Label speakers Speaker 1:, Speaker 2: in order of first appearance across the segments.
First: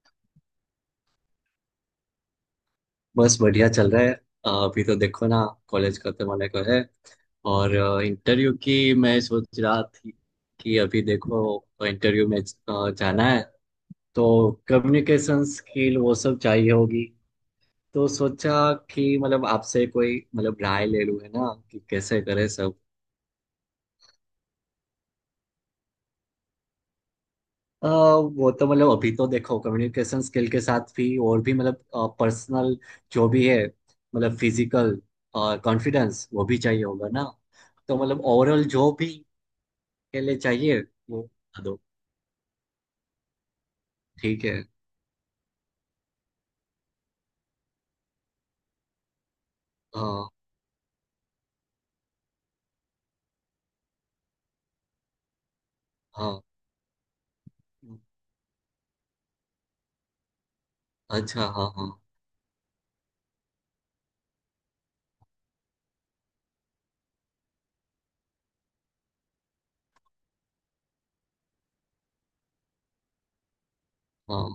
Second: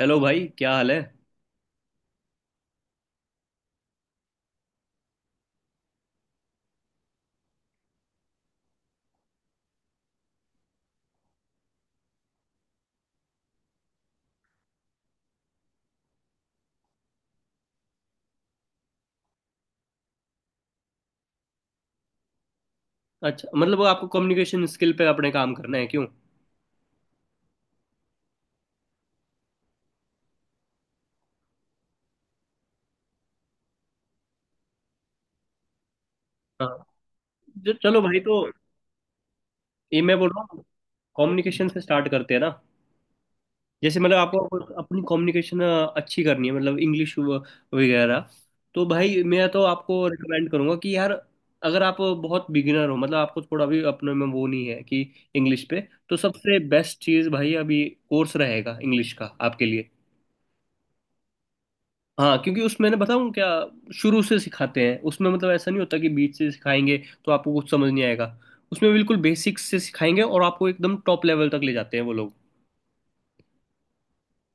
Speaker 1: Hello भाई। क्या हाल है।
Speaker 2: बस बढ़िया चल रहा है। अभी तो देखो ना। कॉलेज खत्म होने को है और इंटरव्यू की मैं सोच रहा थी कि अभी देखो इंटरव्यू में जाना है तो कम्युनिकेशन स्किल वो सब चाहिए होगी। तो सोचा कि मतलब आपसे कोई मतलब राय ले लूं है ना कि कैसे करें सब।
Speaker 1: अच्छा, मतलब वो आपको कम्युनिकेशन स्किल पे अपने काम करना है, क्यों।
Speaker 2: वो तो मतलब अभी तो देखो कम्युनिकेशन स्किल के साथ भी और भी मतलब पर्सनल जो भी है मतलब फिजिकल कॉन्फिडेंस वो भी
Speaker 1: हाँ।
Speaker 2: चाहिए होगा ना। तो
Speaker 1: चलो भाई,
Speaker 2: मतलब
Speaker 1: तो
Speaker 2: ओवरऑल जो भी
Speaker 1: ये मैं
Speaker 2: के
Speaker 1: बोल
Speaker 2: लिए
Speaker 1: रहा हूँ।
Speaker 2: चाहिए वो बता
Speaker 1: कम्युनिकेशन
Speaker 2: दो।
Speaker 1: से स्टार्ट करते हैं ना। जैसे मतलब
Speaker 2: ठीक
Speaker 1: आपको
Speaker 2: है।
Speaker 1: अपनी कम्युनिकेशन अच्छी करनी है, मतलब इंग्लिश वगैरह। तो भाई, मैं तो आपको
Speaker 2: हाँ
Speaker 1: रिकमेंड करूंगा कि यार, अगर आप बहुत बिगिनर हो, मतलब आपको थोड़ा भी अपने में वो नहीं है कि इंग्लिश पे, तो
Speaker 2: हाँ।
Speaker 1: सबसे बेस्ट चीज़ भाई अभी कोर्स रहेगा इंग्लिश का आपके लिए।
Speaker 2: अच्छा हाँ हाँ।
Speaker 1: हाँ, क्योंकि उसमें ना, बताऊँ क्या, शुरू से सिखाते हैं उसमें। मतलब ऐसा नहीं होता कि बीच से सिखाएंगे तो आपको कुछ समझ नहीं आएगा। उसमें बिल्कुल बेसिक्स से सिखाएंगे और आपको एकदम टॉप लेवल तक ले जाते हैं वो लोग।
Speaker 2: हाँ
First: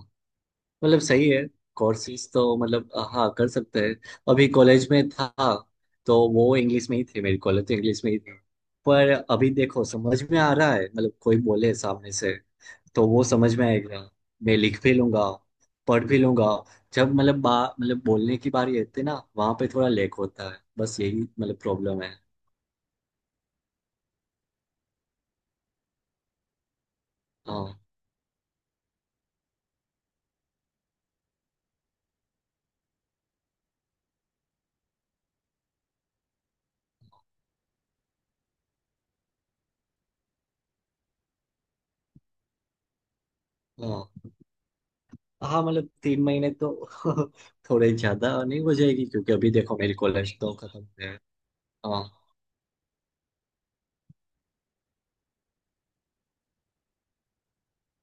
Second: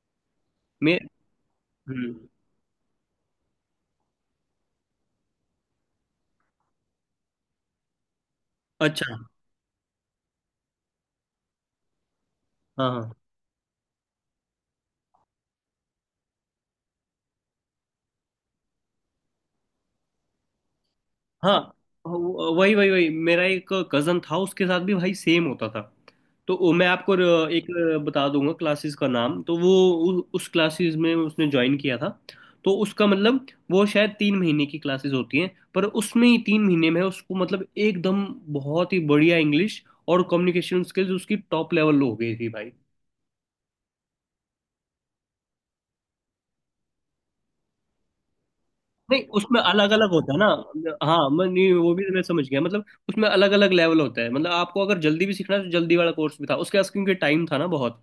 Speaker 1: मैं
Speaker 2: मतलब सही है।
Speaker 1: हम्म।
Speaker 2: कोर्सेज तो मतलब हाँ कर सकते हैं। अभी कॉलेज में था तो वो इंग्लिश में ही थे, मेरी कॉलेज तो इंग्लिश में ही थी। पर
Speaker 1: अच्छा।
Speaker 2: अभी देखो समझ में आ रहा है मतलब कोई बोले सामने से
Speaker 1: हाँ,
Speaker 2: तो
Speaker 1: हाँ।
Speaker 2: वो समझ में आएगा। मैं लिख भी लूंगा पढ़ भी लूंगा। जब मतलब बा मतलब बोलने की बारी आती है ना वहां पे थोड़ा लैक होता है, बस यही मतलब
Speaker 1: हाँ,
Speaker 2: प्रॉब्लम है।
Speaker 1: वही वही वही मेरा एक कजन था, उसके साथ भी भाई सेम होता था। तो मैं आपको एक
Speaker 2: हाँ
Speaker 1: बता दूंगा क्लासेस का नाम। तो वो उस क्लासेस में उसने ज्वाइन किया था। तो उसका मतलब, वो शायद 3 महीने की क्लासेस होती हैं, पर उसमें ही 3 महीने में उसको मतलब एकदम बहुत ही बढ़िया इंग्लिश और कम्युनिकेशन स्किल्स उसकी टॉप लेवल हो गई थी भाई।
Speaker 2: हाँ। हाँ मतलब 3 महीने तो थोड़े ज्यादा नहीं हो जाएगी,
Speaker 1: नहीं,
Speaker 2: क्योंकि अभी
Speaker 1: उसमें
Speaker 2: देखो
Speaker 1: अलग
Speaker 2: मेरी
Speaker 1: अलग होता
Speaker 2: कॉलेज
Speaker 1: है ना।
Speaker 2: तो खत्म है।
Speaker 1: हाँ, मैं नहीं, वो
Speaker 2: हाँ
Speaker 1: भी मैं समझ गया, मतलब उसमें अलग अलग लेवल होता है। मतलब आपको अगर जल्दी भी सीखना है तो जल्दी वाला कोर्स भी था उसके पास, क्योंकि टाइम था ना बहुत।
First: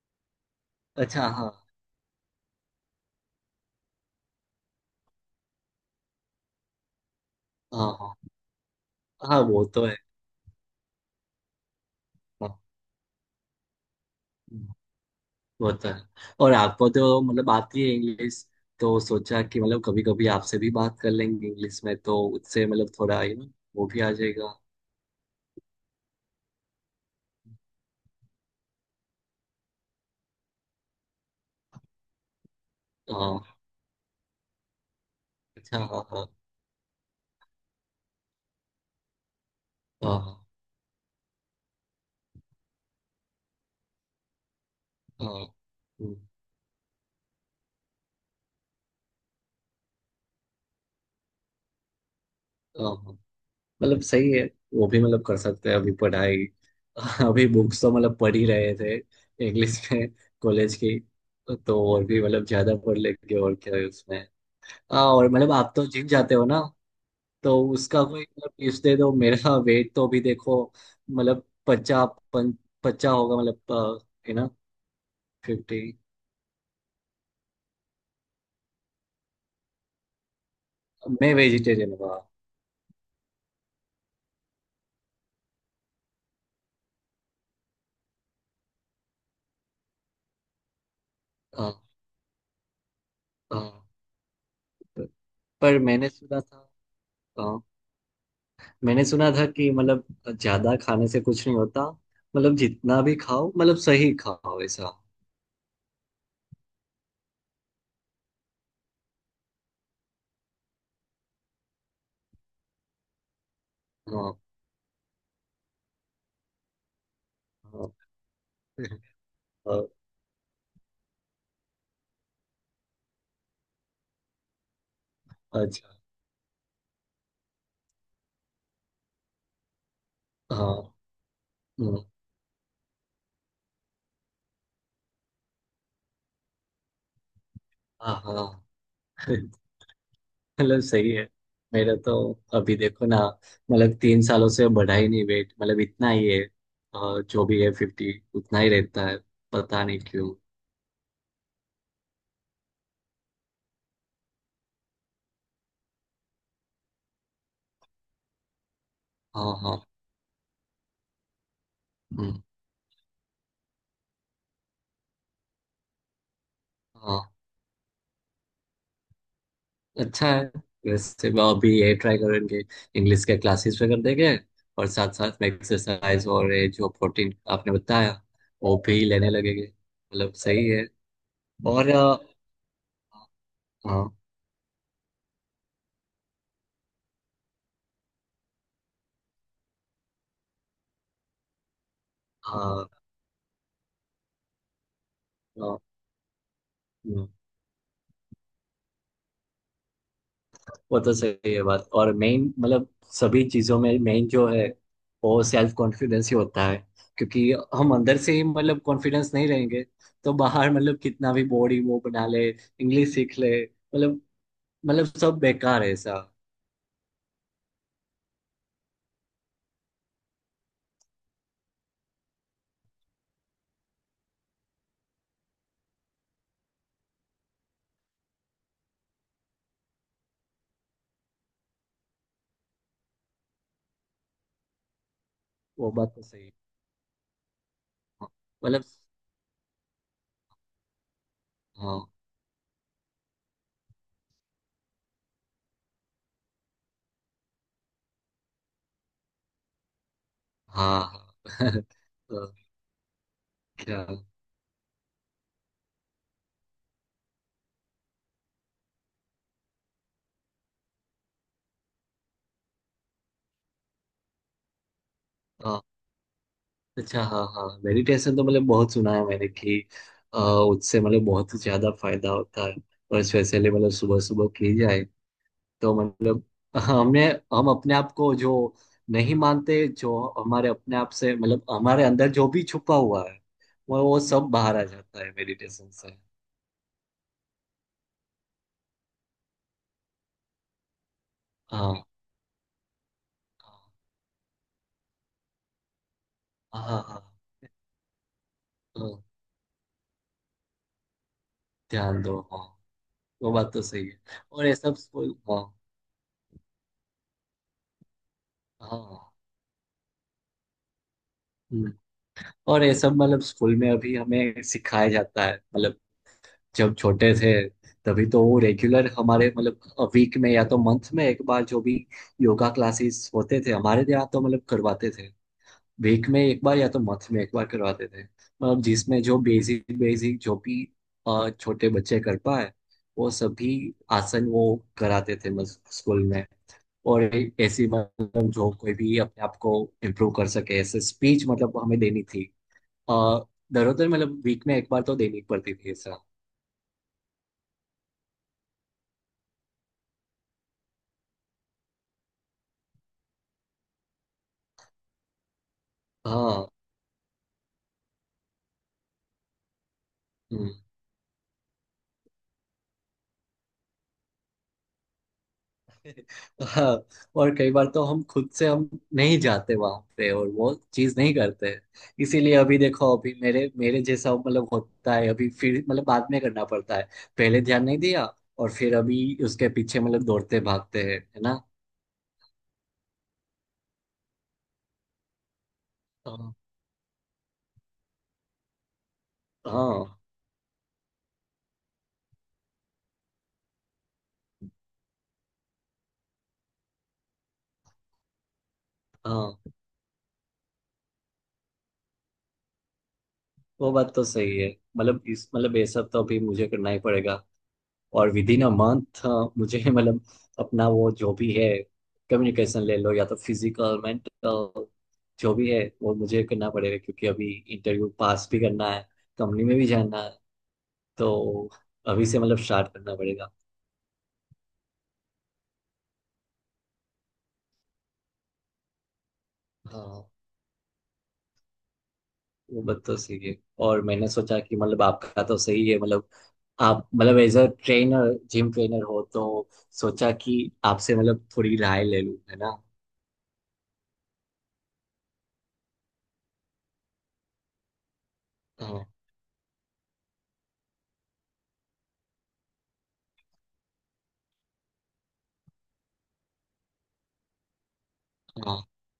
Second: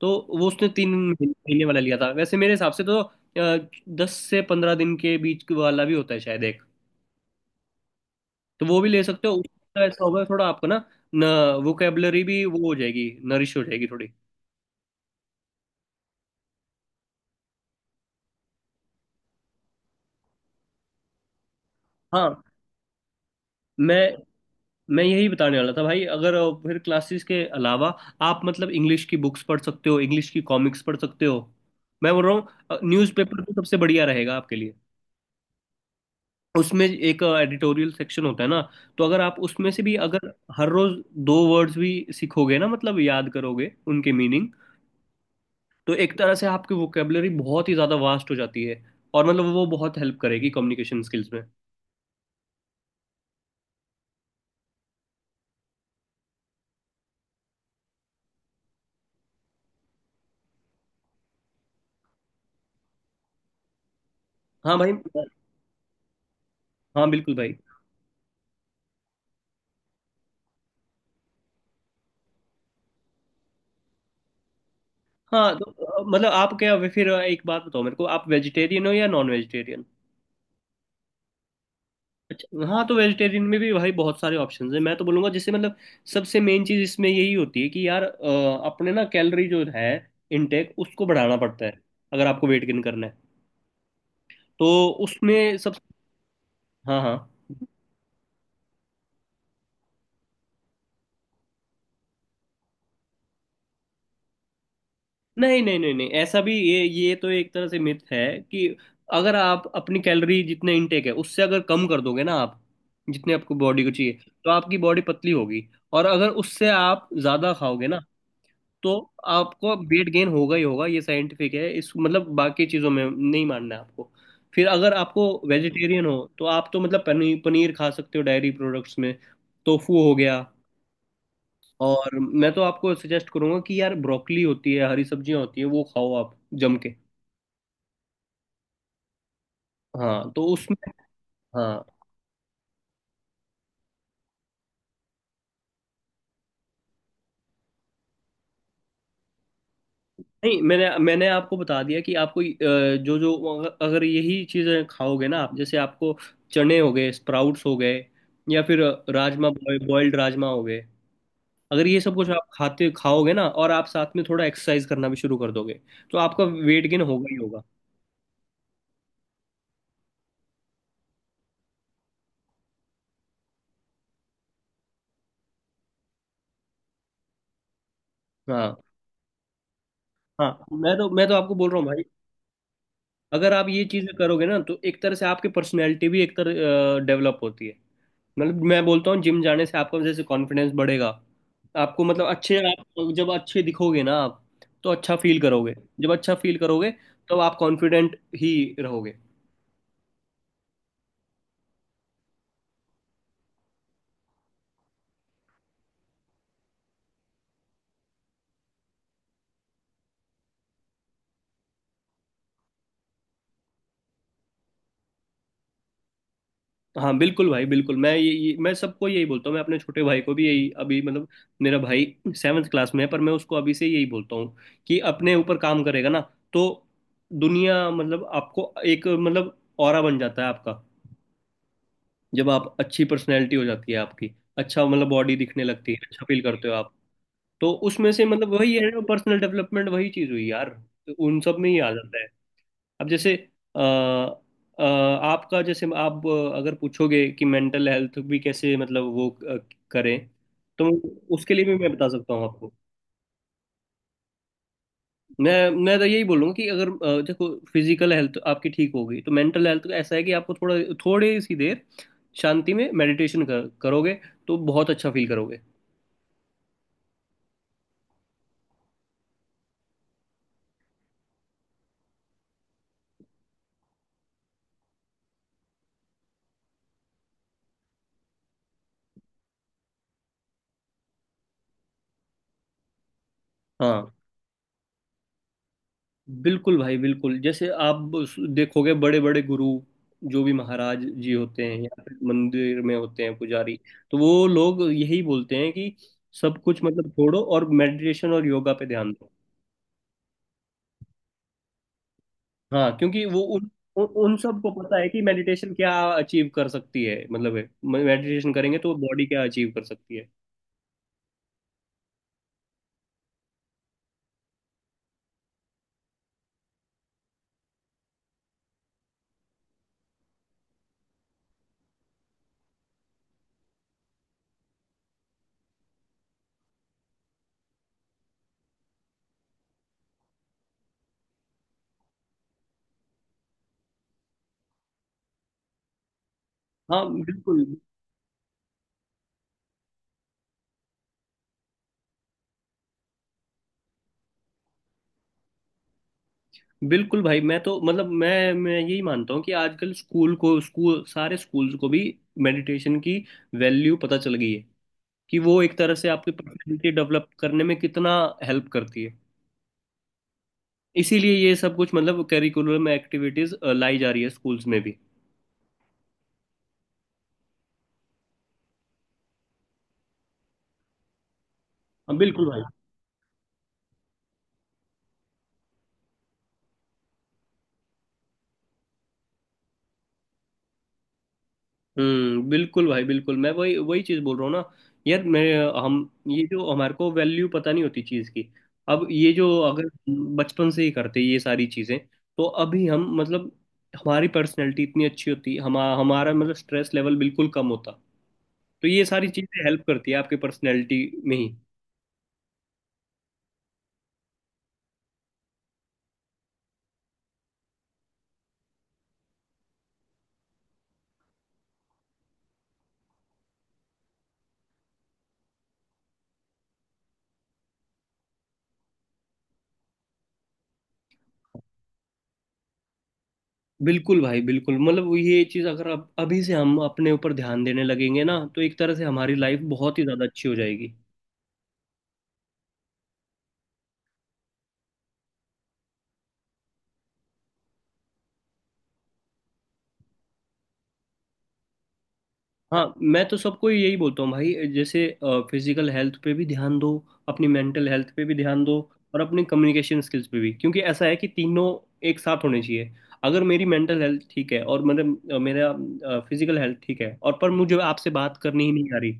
Speaker 1: तो वो उसने तीन
Speaker 2: अच्छा
Speaker 1: महीने
Speaker 2: हाँ
Speaker 1: महीने वाला लिया था। वैसे मेरे हिसाब से तो 10 से 15 दिन के बीच के वाला भी होता है शायद एक।
Speaker 2: हाँ। हाँ
Speaker 1: तो वो भी ले सकते हो,
Speaker 2: हाँ वो
Speaker 1: उसका
Speaker 2: तो है।
Speaker 1: ऐसा होगा थोड़ा आपको ना। न वोकेबलरी भी
Speaker 2: हाँ
Speaker 1: वो हो जाएगी, नरिश हो जाएगी थोड़ी।
Speaker 2: वो तो है। और आपको तो मतलब आती है इंग्लिश, तो सोचा कि मतलब कभी कभी आपसे भी बात कर लेंगे इंग्लिश में तो
Speaker 1: हाँ,
Speaker 2: उससे मतलब थोड़ा यू नो वो
Speaker 1: मैं
Speaker 2: भी आ जाएगा।
Speaker 1: मैं यही बताने वाला था भाई। अगर फिर क्लासेस के अलावा, आप मतलब इंग्लिश की बुक्स पढ़ सकते हो, इंग्लिश की कॉमिक्स पढ़ सकते हो। मैं बोल रहा हूँ न्यूज़पेपर
Speaker 2: हाँ।
Speaker 1: तो सबसे बढ़िया रहेगा आपके लिए।
Speaker 2: अच्छा हाँ हाँ।
Speaker 1: उसमें एक एडिटोरियल सेक्शन होता है ना, तो अगर आप उसमें से भी,
Speaker 2: हाँ
Speaker 1: अगर
Speaker 2: हाँ
Speaker 1: हर रोज दो वर्ड्स भी सीखोगे ना, मतलब याद करोगे उनके मीनिंग,
Speaker 2: हाँ,
Speaker 1: तो
Speaker 2: हम्म,
Speaker 1: एक तरह से आपकी वोकेबलरी बहुत ही ज़्यादा वास्ट हो जाती है। और मतलब वो बहुत हेल्प करेगी कम्युनिकेशन स्किल्स में।
Speaker 2: हाँ, हाँ। मतलब सही है। वो भी मतलब कर सकते हैं अभी पढ़ाई अभी बुक्स तो मतलब पढ़ ही रहे थे इंग्लिश में कॉलेज की। तो और भी मतलब ज्यादा पढ़ लेंगे, और क्या है उसमें।
Speaker 1: हाँ भाई।
Speaker 2: हाँ और मतलब आप तो जिम जाते हो ना,
Speaker 1: हाँ बिल्कुल भाई।
Speaker 2: तो उसका कोई मतलब टिप्स दे दो मेरा वेट तो अभी देखो मतलब 50, 50 होगा मतलब है ना।
Speaker 1: हाँ, तो
Speaker 2: 50।
Speaker 1: मतलब आप क्या फिर एक बात बताओ मेरे को, आप वेजिटेरियन हो या नॉन वेजिटेरियन।
Speaker 2: मैं वेजिटेरियन हुआ।
Speaker 1: अच्छा। हाँ, तो वेजिटेरियन में भी भाई बहुत सारे ऑप्शंस हैं। मैं तो बोलूँगा, जैसे मतलब सबसे मेन चीज़ इसमें यही होती है कि यार, अपने ना कैलोरी जो है इनटेक, उसको बढ़ाना पड़ता है।
Speaker 2: हाँ
Speaker 1: अगर आपको वेट गेन करना है,
Speaker 2: हाँ।
Speaker 1: तो
Speaker 2: पर
Speaker 1: उसमें सब।
Speaker 2: पर मैंने सुना था।
Speaker 1: हाँ, हाँ।
Speaker 2: हाँ, मैंने सुना था कि मतलब ज्यादा खाने से कुछ नहीं होता, मतलब जितना भी खाओ मतलब सही खाओ ऐसा।
Speaker 1: नहीं, नहीं, नहीं, नहीं, ऐसा भी ये तो एक तरह से मिथ है कि अगर आप अपनी कैलोरी जितने इनटेक है उससे अगर कम कर दोगे ना आप, जितने आपको बॉडी को चाहिए,
Speaker 2: हाँ
Speaker 1: तो आपकी बॉडी पतली होगी। और अगर उससे आप ज्यादा खाओगे
Speaker 2: हाँ।
Speaker 1: ना, तो आपको
Speaker 2: अ-
Speaker 1: वेट गेन होगा ही होगा। ये साइंटिफिक है। इस मतलब बाकी चीजों में नहीं मानना है आपको। फिर अगर आपको
Speaker 2: अच्छा
Speaker 1: वेजिटेरियन हो तो आप तो मतलब पनीर पनीर खा सकते हो, डायरी प्रोडक्ट्स में। टोफू हो गया।
Speaker 2: हाँ। हम्म,
Speaker 1: और मैं तो आपको सजेस्ट करूंगा कि यार, ब्रोकली होती है, हरी सब्जियां होती हैं, वो खाओ आप जम के।
Speaker 2: हाँ हाँ
Speaker 1: हाँ, तो उसमें।
Speaker 2: मतलब सही है।
Speaker 1: हाँ।
Speaker 2: मेरा तो अभी देखो ना मतलब 3 सालों से बढ़ा ही नहीं वेट, मतलब इतना ही है जो भी है, 50 उतना ही रहता है, पता नहीं क्यों।
Speaker 1: नहीं, मैंने मैंने आपको बता दिया कि आपको जो जो, अगर अगर यही चीज़ें खाओगे ना आप, जैसे आपको चने हो गए, स्प्राउट्स हो गए, या फिर राजमा,
Speaker 2: हाँ हाँ।
Speaker 1: बॉयल्ड राजमा हो गए, अगर ये सब कुछ
Speaker 2: हम्म,
Speaker 1: आप खाते खाओगे ना और आप साथ में थोड़ा एक्सरसाइज करना भी शुरू कर दोगे, तो आपका वेट गेन
Speaker 2: हाँ
Speaker 1: होगा ही होगा।
Speaker 2: अच्छा है। वैसे मैं अभी ये ट्राई करेंगे, इंग्लिश के क्लासेस वगैरह देंगे, और साथ साथ में एक्सरसाइज और ये जो प्रोटीन आपने बताया
Speaker 1: हाँ,
Speaker 2: वो भी लेने लगेंगे, मतलब
Speaker 1: हाँ।
Speaker 2: सही है।
Speaker 1: मैं तो आपको बोल रहा हूँ
Speaker 2: और
Speaker 1: भाई, अगर आप ये
Speaker 2: हाँ
Speaker 1: चीजें करोगे ना तो एक तरह से आपकी पर्सनैलिटी भी एक तरह डेवलप होती है। मतलब मैं बोलता हूँ जिम जाने से आपका जैसे कॉन्फिडेंस बढ़ेगा। आपको मतलब अच्छे,
Speaker 2: हाँ
Speaker 1: आप जब अच्छे दिखोगे ना आप, तो अच्छा फील करोगे।
Speaker 2: हाँ,
Speaker 1: जब अच्छा फील करोगे,
Speaker 2: हाँ,
Speaker 1: तब आप कॉन्फिडेंट ही रहोगे।
Speaker 2: वो तो सही है बात। और मेन मतलब सभी चीजों में मेन जो है वो सेल्फ कॉन्फिडेंस ही होता है। क्योंकि हम अंदर से ही मतलब कॉन्फिडेंस नहीं रहेंगे तो बाहर मतलब कितना भी बॉडी वो बना ले, इंग्लिश सीख ले, मतलब सब बेकार है ऐसा।
Speaker 1: हाँ बिल्कुल भाई, बिल्कुल। मैं ये, मैं सबको यही बोलता हूँ। मैं अपने छोटे भाई को भी यही, अभी मतलब, मेरा भाई सेवन्थ क्लास में है, पर मैं उसको अभी से यही बोलता हूँ कि अपने ऊपर काम करेगा ना, तो दुनिया मतलब आपको एक मतलब ऑरा बन जाता है आपका। जब आप, अच्छी पर्सनैलिटी हो जाती है आपकी, अच्छा मतलब बॉडी दिखने
Speaker 2: वो
Speaker 1: लगती है,
Speaker 2: बात तो
Speaker 1: अच्छा फील
Speaker 2: सही है।
Speaker 1: करते हो आप। तो उसमें से
Speaker 2: हाँ,
Speaker 1: मतलब वही
Speaker 2: मतलब
Speaker 1: है, पर्सनल डेवलपमेंट वही चीज़ हुई यार। तो उन सब में ही आ
Speaker 2: हाँ
Speaker 1: जाता है। अब जैसे, अ, अ, आपका जैसे आप, अगर पूछोगे कि मेंटल हेल्थ भी कैसे, मतलब वो करें, तो
Speaker 2: हाँ
Speaker 1: उसके लिए
Speaker 2: हाँ
Speaker 1: भी मैं बता सकता हूँ
Speaker 2: तो
Speaker 1: आपको।
Speaker 2: क्या।
Speaker 1: मैं तो यही बोलूँगा कि अगर देखो, फिजिकल हेल्थ आपकी ठीक होगी तो मेंटल हेल्थ ऐसा है कि आपको थोड़ा, थोड़ी सी देर शांति में मेडिटेशन करोगे तो बहुत अच्छा फील करोगे।
Speaker 2: हाँ, अच्छा हाँ हाँ मेडिटेशन तो मतलब बहुत सुना है मैंने कि उससे मतलब बहुत ज्यादा फायदा होता है। और स्पेशली मतलब सुबह सुबह की जाए तो मतलब हमें, हम अपने आप को जो नहीं मानते, जो हमारे अपने आप से मतलब हमारे अंदर जो भी छुपा हुआ है
Speaker 1: हाँ
Speaker 2: वो सब बाहर आ जाता है मेडिटेशन से।
Speaker 1: बिल्कुल भाई, बिल्कुल। जैसे आप देखोगे बड़े बड़े गुरु जो भी महाराज जी होते हैं,
Speaker 2: हाँ
Speaker 1: या फिर मंदिर में होते हैं पुजारी, तो वो लोग यही बोलते हैं कि सब
Speaker 2: हाँ
Speaker 1: कुछ
Speaker 2: हाँ।
Speaker 1: मतलब
Speaker 2: हाँ,
Speaker 1: छोड़ो और मेडिटेशन और योगा पे ध्यान
Speaker 2: हाँ,
Speaker 1: दो।
Speaker 2: ध्यान दो हाँ।
Speaker 1: हाँ, क्योंकि वो
Speaker 2: वो
Speaker 1: उन
Speaker 2: बात तो
Speaker 1: उन
Speaker 2: सही है।
Speaker 1: उन
Speaker 2: और
Speaker 1: सबको
Speaker 2: ये सब
Speaker 1: पता है कि
Speaker 2: स्कूल हाँ।
Speaker 1: मेडिटेशन क्या अचीव कर सकती है, मतलब मेडिटेशन करेंगे तो
Speaker 2: हाँ
Speaker 1: बॉडी क्या अचीव कर सकती है।
Speaker 2: हम्म। और ये सब मतलब स्कूल में अभी हमें सिखाया जाता है, मतलब जब छोटे थे तभी तो वो रेगुलर हमारे मतलब वीक में या तो मंथ में एक बार जो भी योगा क्लासेस होते थे हमारे यहाँ, तो मतलब करवाते थे। वीक में एक बार या तो मंथ में एक बार करवाते थे, मतलब जिसमें जो बेसिक बेसिक जो भी छोटे बच्चे कर पाए वो सभी आसन वो कराते थे मतलब स्कूल में।
Speaker 1: हाँ
Speaker 2: और
Speaker 1: बिल्कुल,
Speaker 2: ऐसी मतलब जो कोई भी अपने आप को इम्प्रूव कर सके ऐसे स्पीच मतलब हमें देनी थी। आ, दरअसल मतलब वीक में एक बार तो देनी पड़ती थी ऐसा।
Speaker 1: बिल्कुल भाई। मैं तो मतलब, मैं यही मानता हूँ कि आजकल स्कूल को, स्कूल, सारे स्कूल्स को भी मेडिटेशन की वैल्यू पता चल गई है, कि वो एक तरह से आपकी
Speaker 2: हाँ
Speaker 1: पर्सनैलिटी डेवलप करने में कितना हेल्प करती है।
Speaker 2: हम्म,
Speaker 1: इसीलिए ये सब कुछ मतलब करिकुलम एक्टिविटीज लाई जा रही है स्कूल्स में भी।
Speaker 2: हाँ। और कई बार तो हम खुद से हम नहीं जाते वहां पे और वो चीज नहीं करते।
Speaker 1: हाँ, बिल्कुल
Speaker 2: इसीलिए
Speaker 1: भाई।
Speaker 2: अभी देखो, अभी मेरे मेरे जैसा मतलब होता है, अभी फिर मतलब बाद में करना पड़ता है, पहले ध्यान नहीं दिया और फिर अभी उसके पीछे मतलब दौड़ते भागते हैं, है ना।
Speaker 1: हम्म। बिल्कुल भाई, बिल्कुल। मैं वही वही चीज़ बोल रहा हूँ ना यार। मैं हम, ये
Speaker 2: हाँ
Speaker 1: जो हमारे को वैल्यू पता नहीं होती चीज़ की, अब ये जो, अगर
Speaker 2: हाँ।
Speaker 1: बचपन से ही करते ये सारी चीज़ें, तो अभी हम मतलब हमारी पर्सनैलिटी इतनी अच्छी होती, हम हमारा मतलब स्ट्रेस लेवल बिल्कुल कम होता। तो ये सारी
Speaker 2: हाँ
Speaker 1: चीज़ें हेल्प करती है आपके पर्सनैलिटी में ही।
Speaker 2: वो बात तो सही है। मतलब इस मतलब ये सब तो अभी मुझे करना ही पड़ेगा, और विद इन अ मंथ मुझे मतलब अपना वो जो भी है, कम्युनिकेशन ले लो या तो फिजिकल मेंटल, जो भी है वो मुझे करना पड़ेगा, क्योंकि अभी इंटरव्यू पास भी करना है, कंपनी में भी जाना है, तो अभी से मतलब स्टार्ट करना पड़ेगा।
Speaker 1: बिल्कुल भाई, बिल्कुल। मतलब वो ये चीज़ अगर अब अभी से हम अपने ऊपर ध्यान देने लगेंगे ना, तो एक तरह से हमारी लाइफ बहुत ही
Speaker 2: हाँ।
Speaker 1: ज़्यादा अच्छी हो जाएगी।
Speaker 2: वो बात तो सही है। और मैंने सोचा कि मतलब आपका तो सही है मतलब, आप मतलब as a trainer, gym trainer हो, तो सोचा कि आपसे मतलब थोड़ी राय ले लूं है ना।
Speaker 1: हाँ, मैं तो सबको यही बोलता हूँ भाई। जैसे फिजिकल हेल्थ पे भी ध्यान दो, अपनी मेंटल हेल्थ पे भी ध्यान दो,
Speaker 2: हाँ
Speaker 1: और अपने कम्युनिकेशन स्किल्स पे भी, क्योंकि ऐसा है कि तीनों एक साथ होने चाहिए। अगर मेरी मेंटल हेल्थ ठीक है और मतलब मेरा फिजिकल हेल्थ ठीक है, और पर मुझे आपसे बात करनी ही
Speaker 2: हाँ
Speaker 1: नहीं आ रही,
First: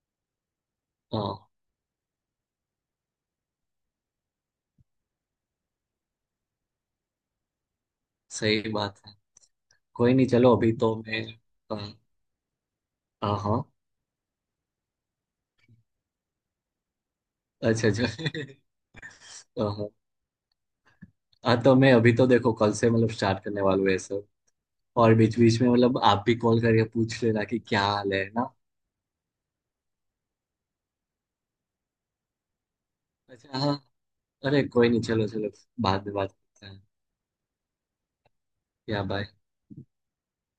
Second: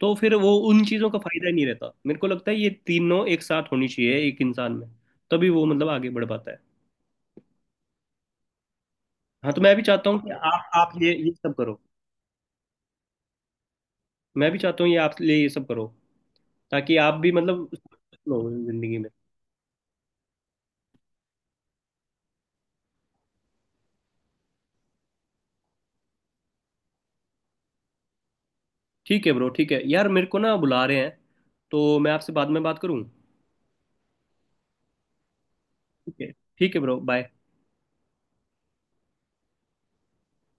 Speaker 1: तो फिर वो उन चीज़ों का
Speaker 2: हाँ।
Speaker 1: फायदा ही नहीं रहता। मेरे को लगता है ये तीनों एक साथ होनी चाहिए एक इंसान में, तभी वो मतलब आगे बढ़ पाता है।
Speaker 2: सही बात है।
Speaker 1: हाँ, तो मैं भी चाहता
Speaker 2: कोई
Speaker 1: हूँ
Speaker 2: नहीं,
Speaker 1: कि
Speaker 2: चलो
Speaker 1: आप
Speaker 2: अभी
Speaker 1: आप
Speaker 2: तो
Speaker 1: ये
Speaker 2: मैं,
Speaker 1: ये सब करो।
Speaker 2: हाँ हाँ हाँ,
Speaker 1: मैं भी चाहता हूँ ये आप लिए ये सब करो, ताकि आप भी मतलब
Speaker 2: अच्छा
Speaker 1: हो
Speaker 2: अच्छा
Speaker 1: जिंदगी में।
Speaker 2: हाँ हाँ। हाँ, तो मैं अभी तो देखो कल से मतलब स्टार्ट करने वाला हूँ ये सब। और बीच बीच में मतलब आप भी कॉल करके पूछ लेना कि क्या हाल है ना।
Speaker 1: ठीक है ब्रो, ठीक है यार, मेरे को ना बुला रहे हैं, तो मैं आपसे बाद में बात करूँ।
Speaker 2: अच्छा हाँ। अरे कोई नहीं चलो चलो, बाद में
Speaker 1: ठीक है।
Speaker 2: बात करते
Speaker 1: ठीक है
Speaker 2: हैं।
Speaker 1: Bro, bye.
Speaker 2: या बाय।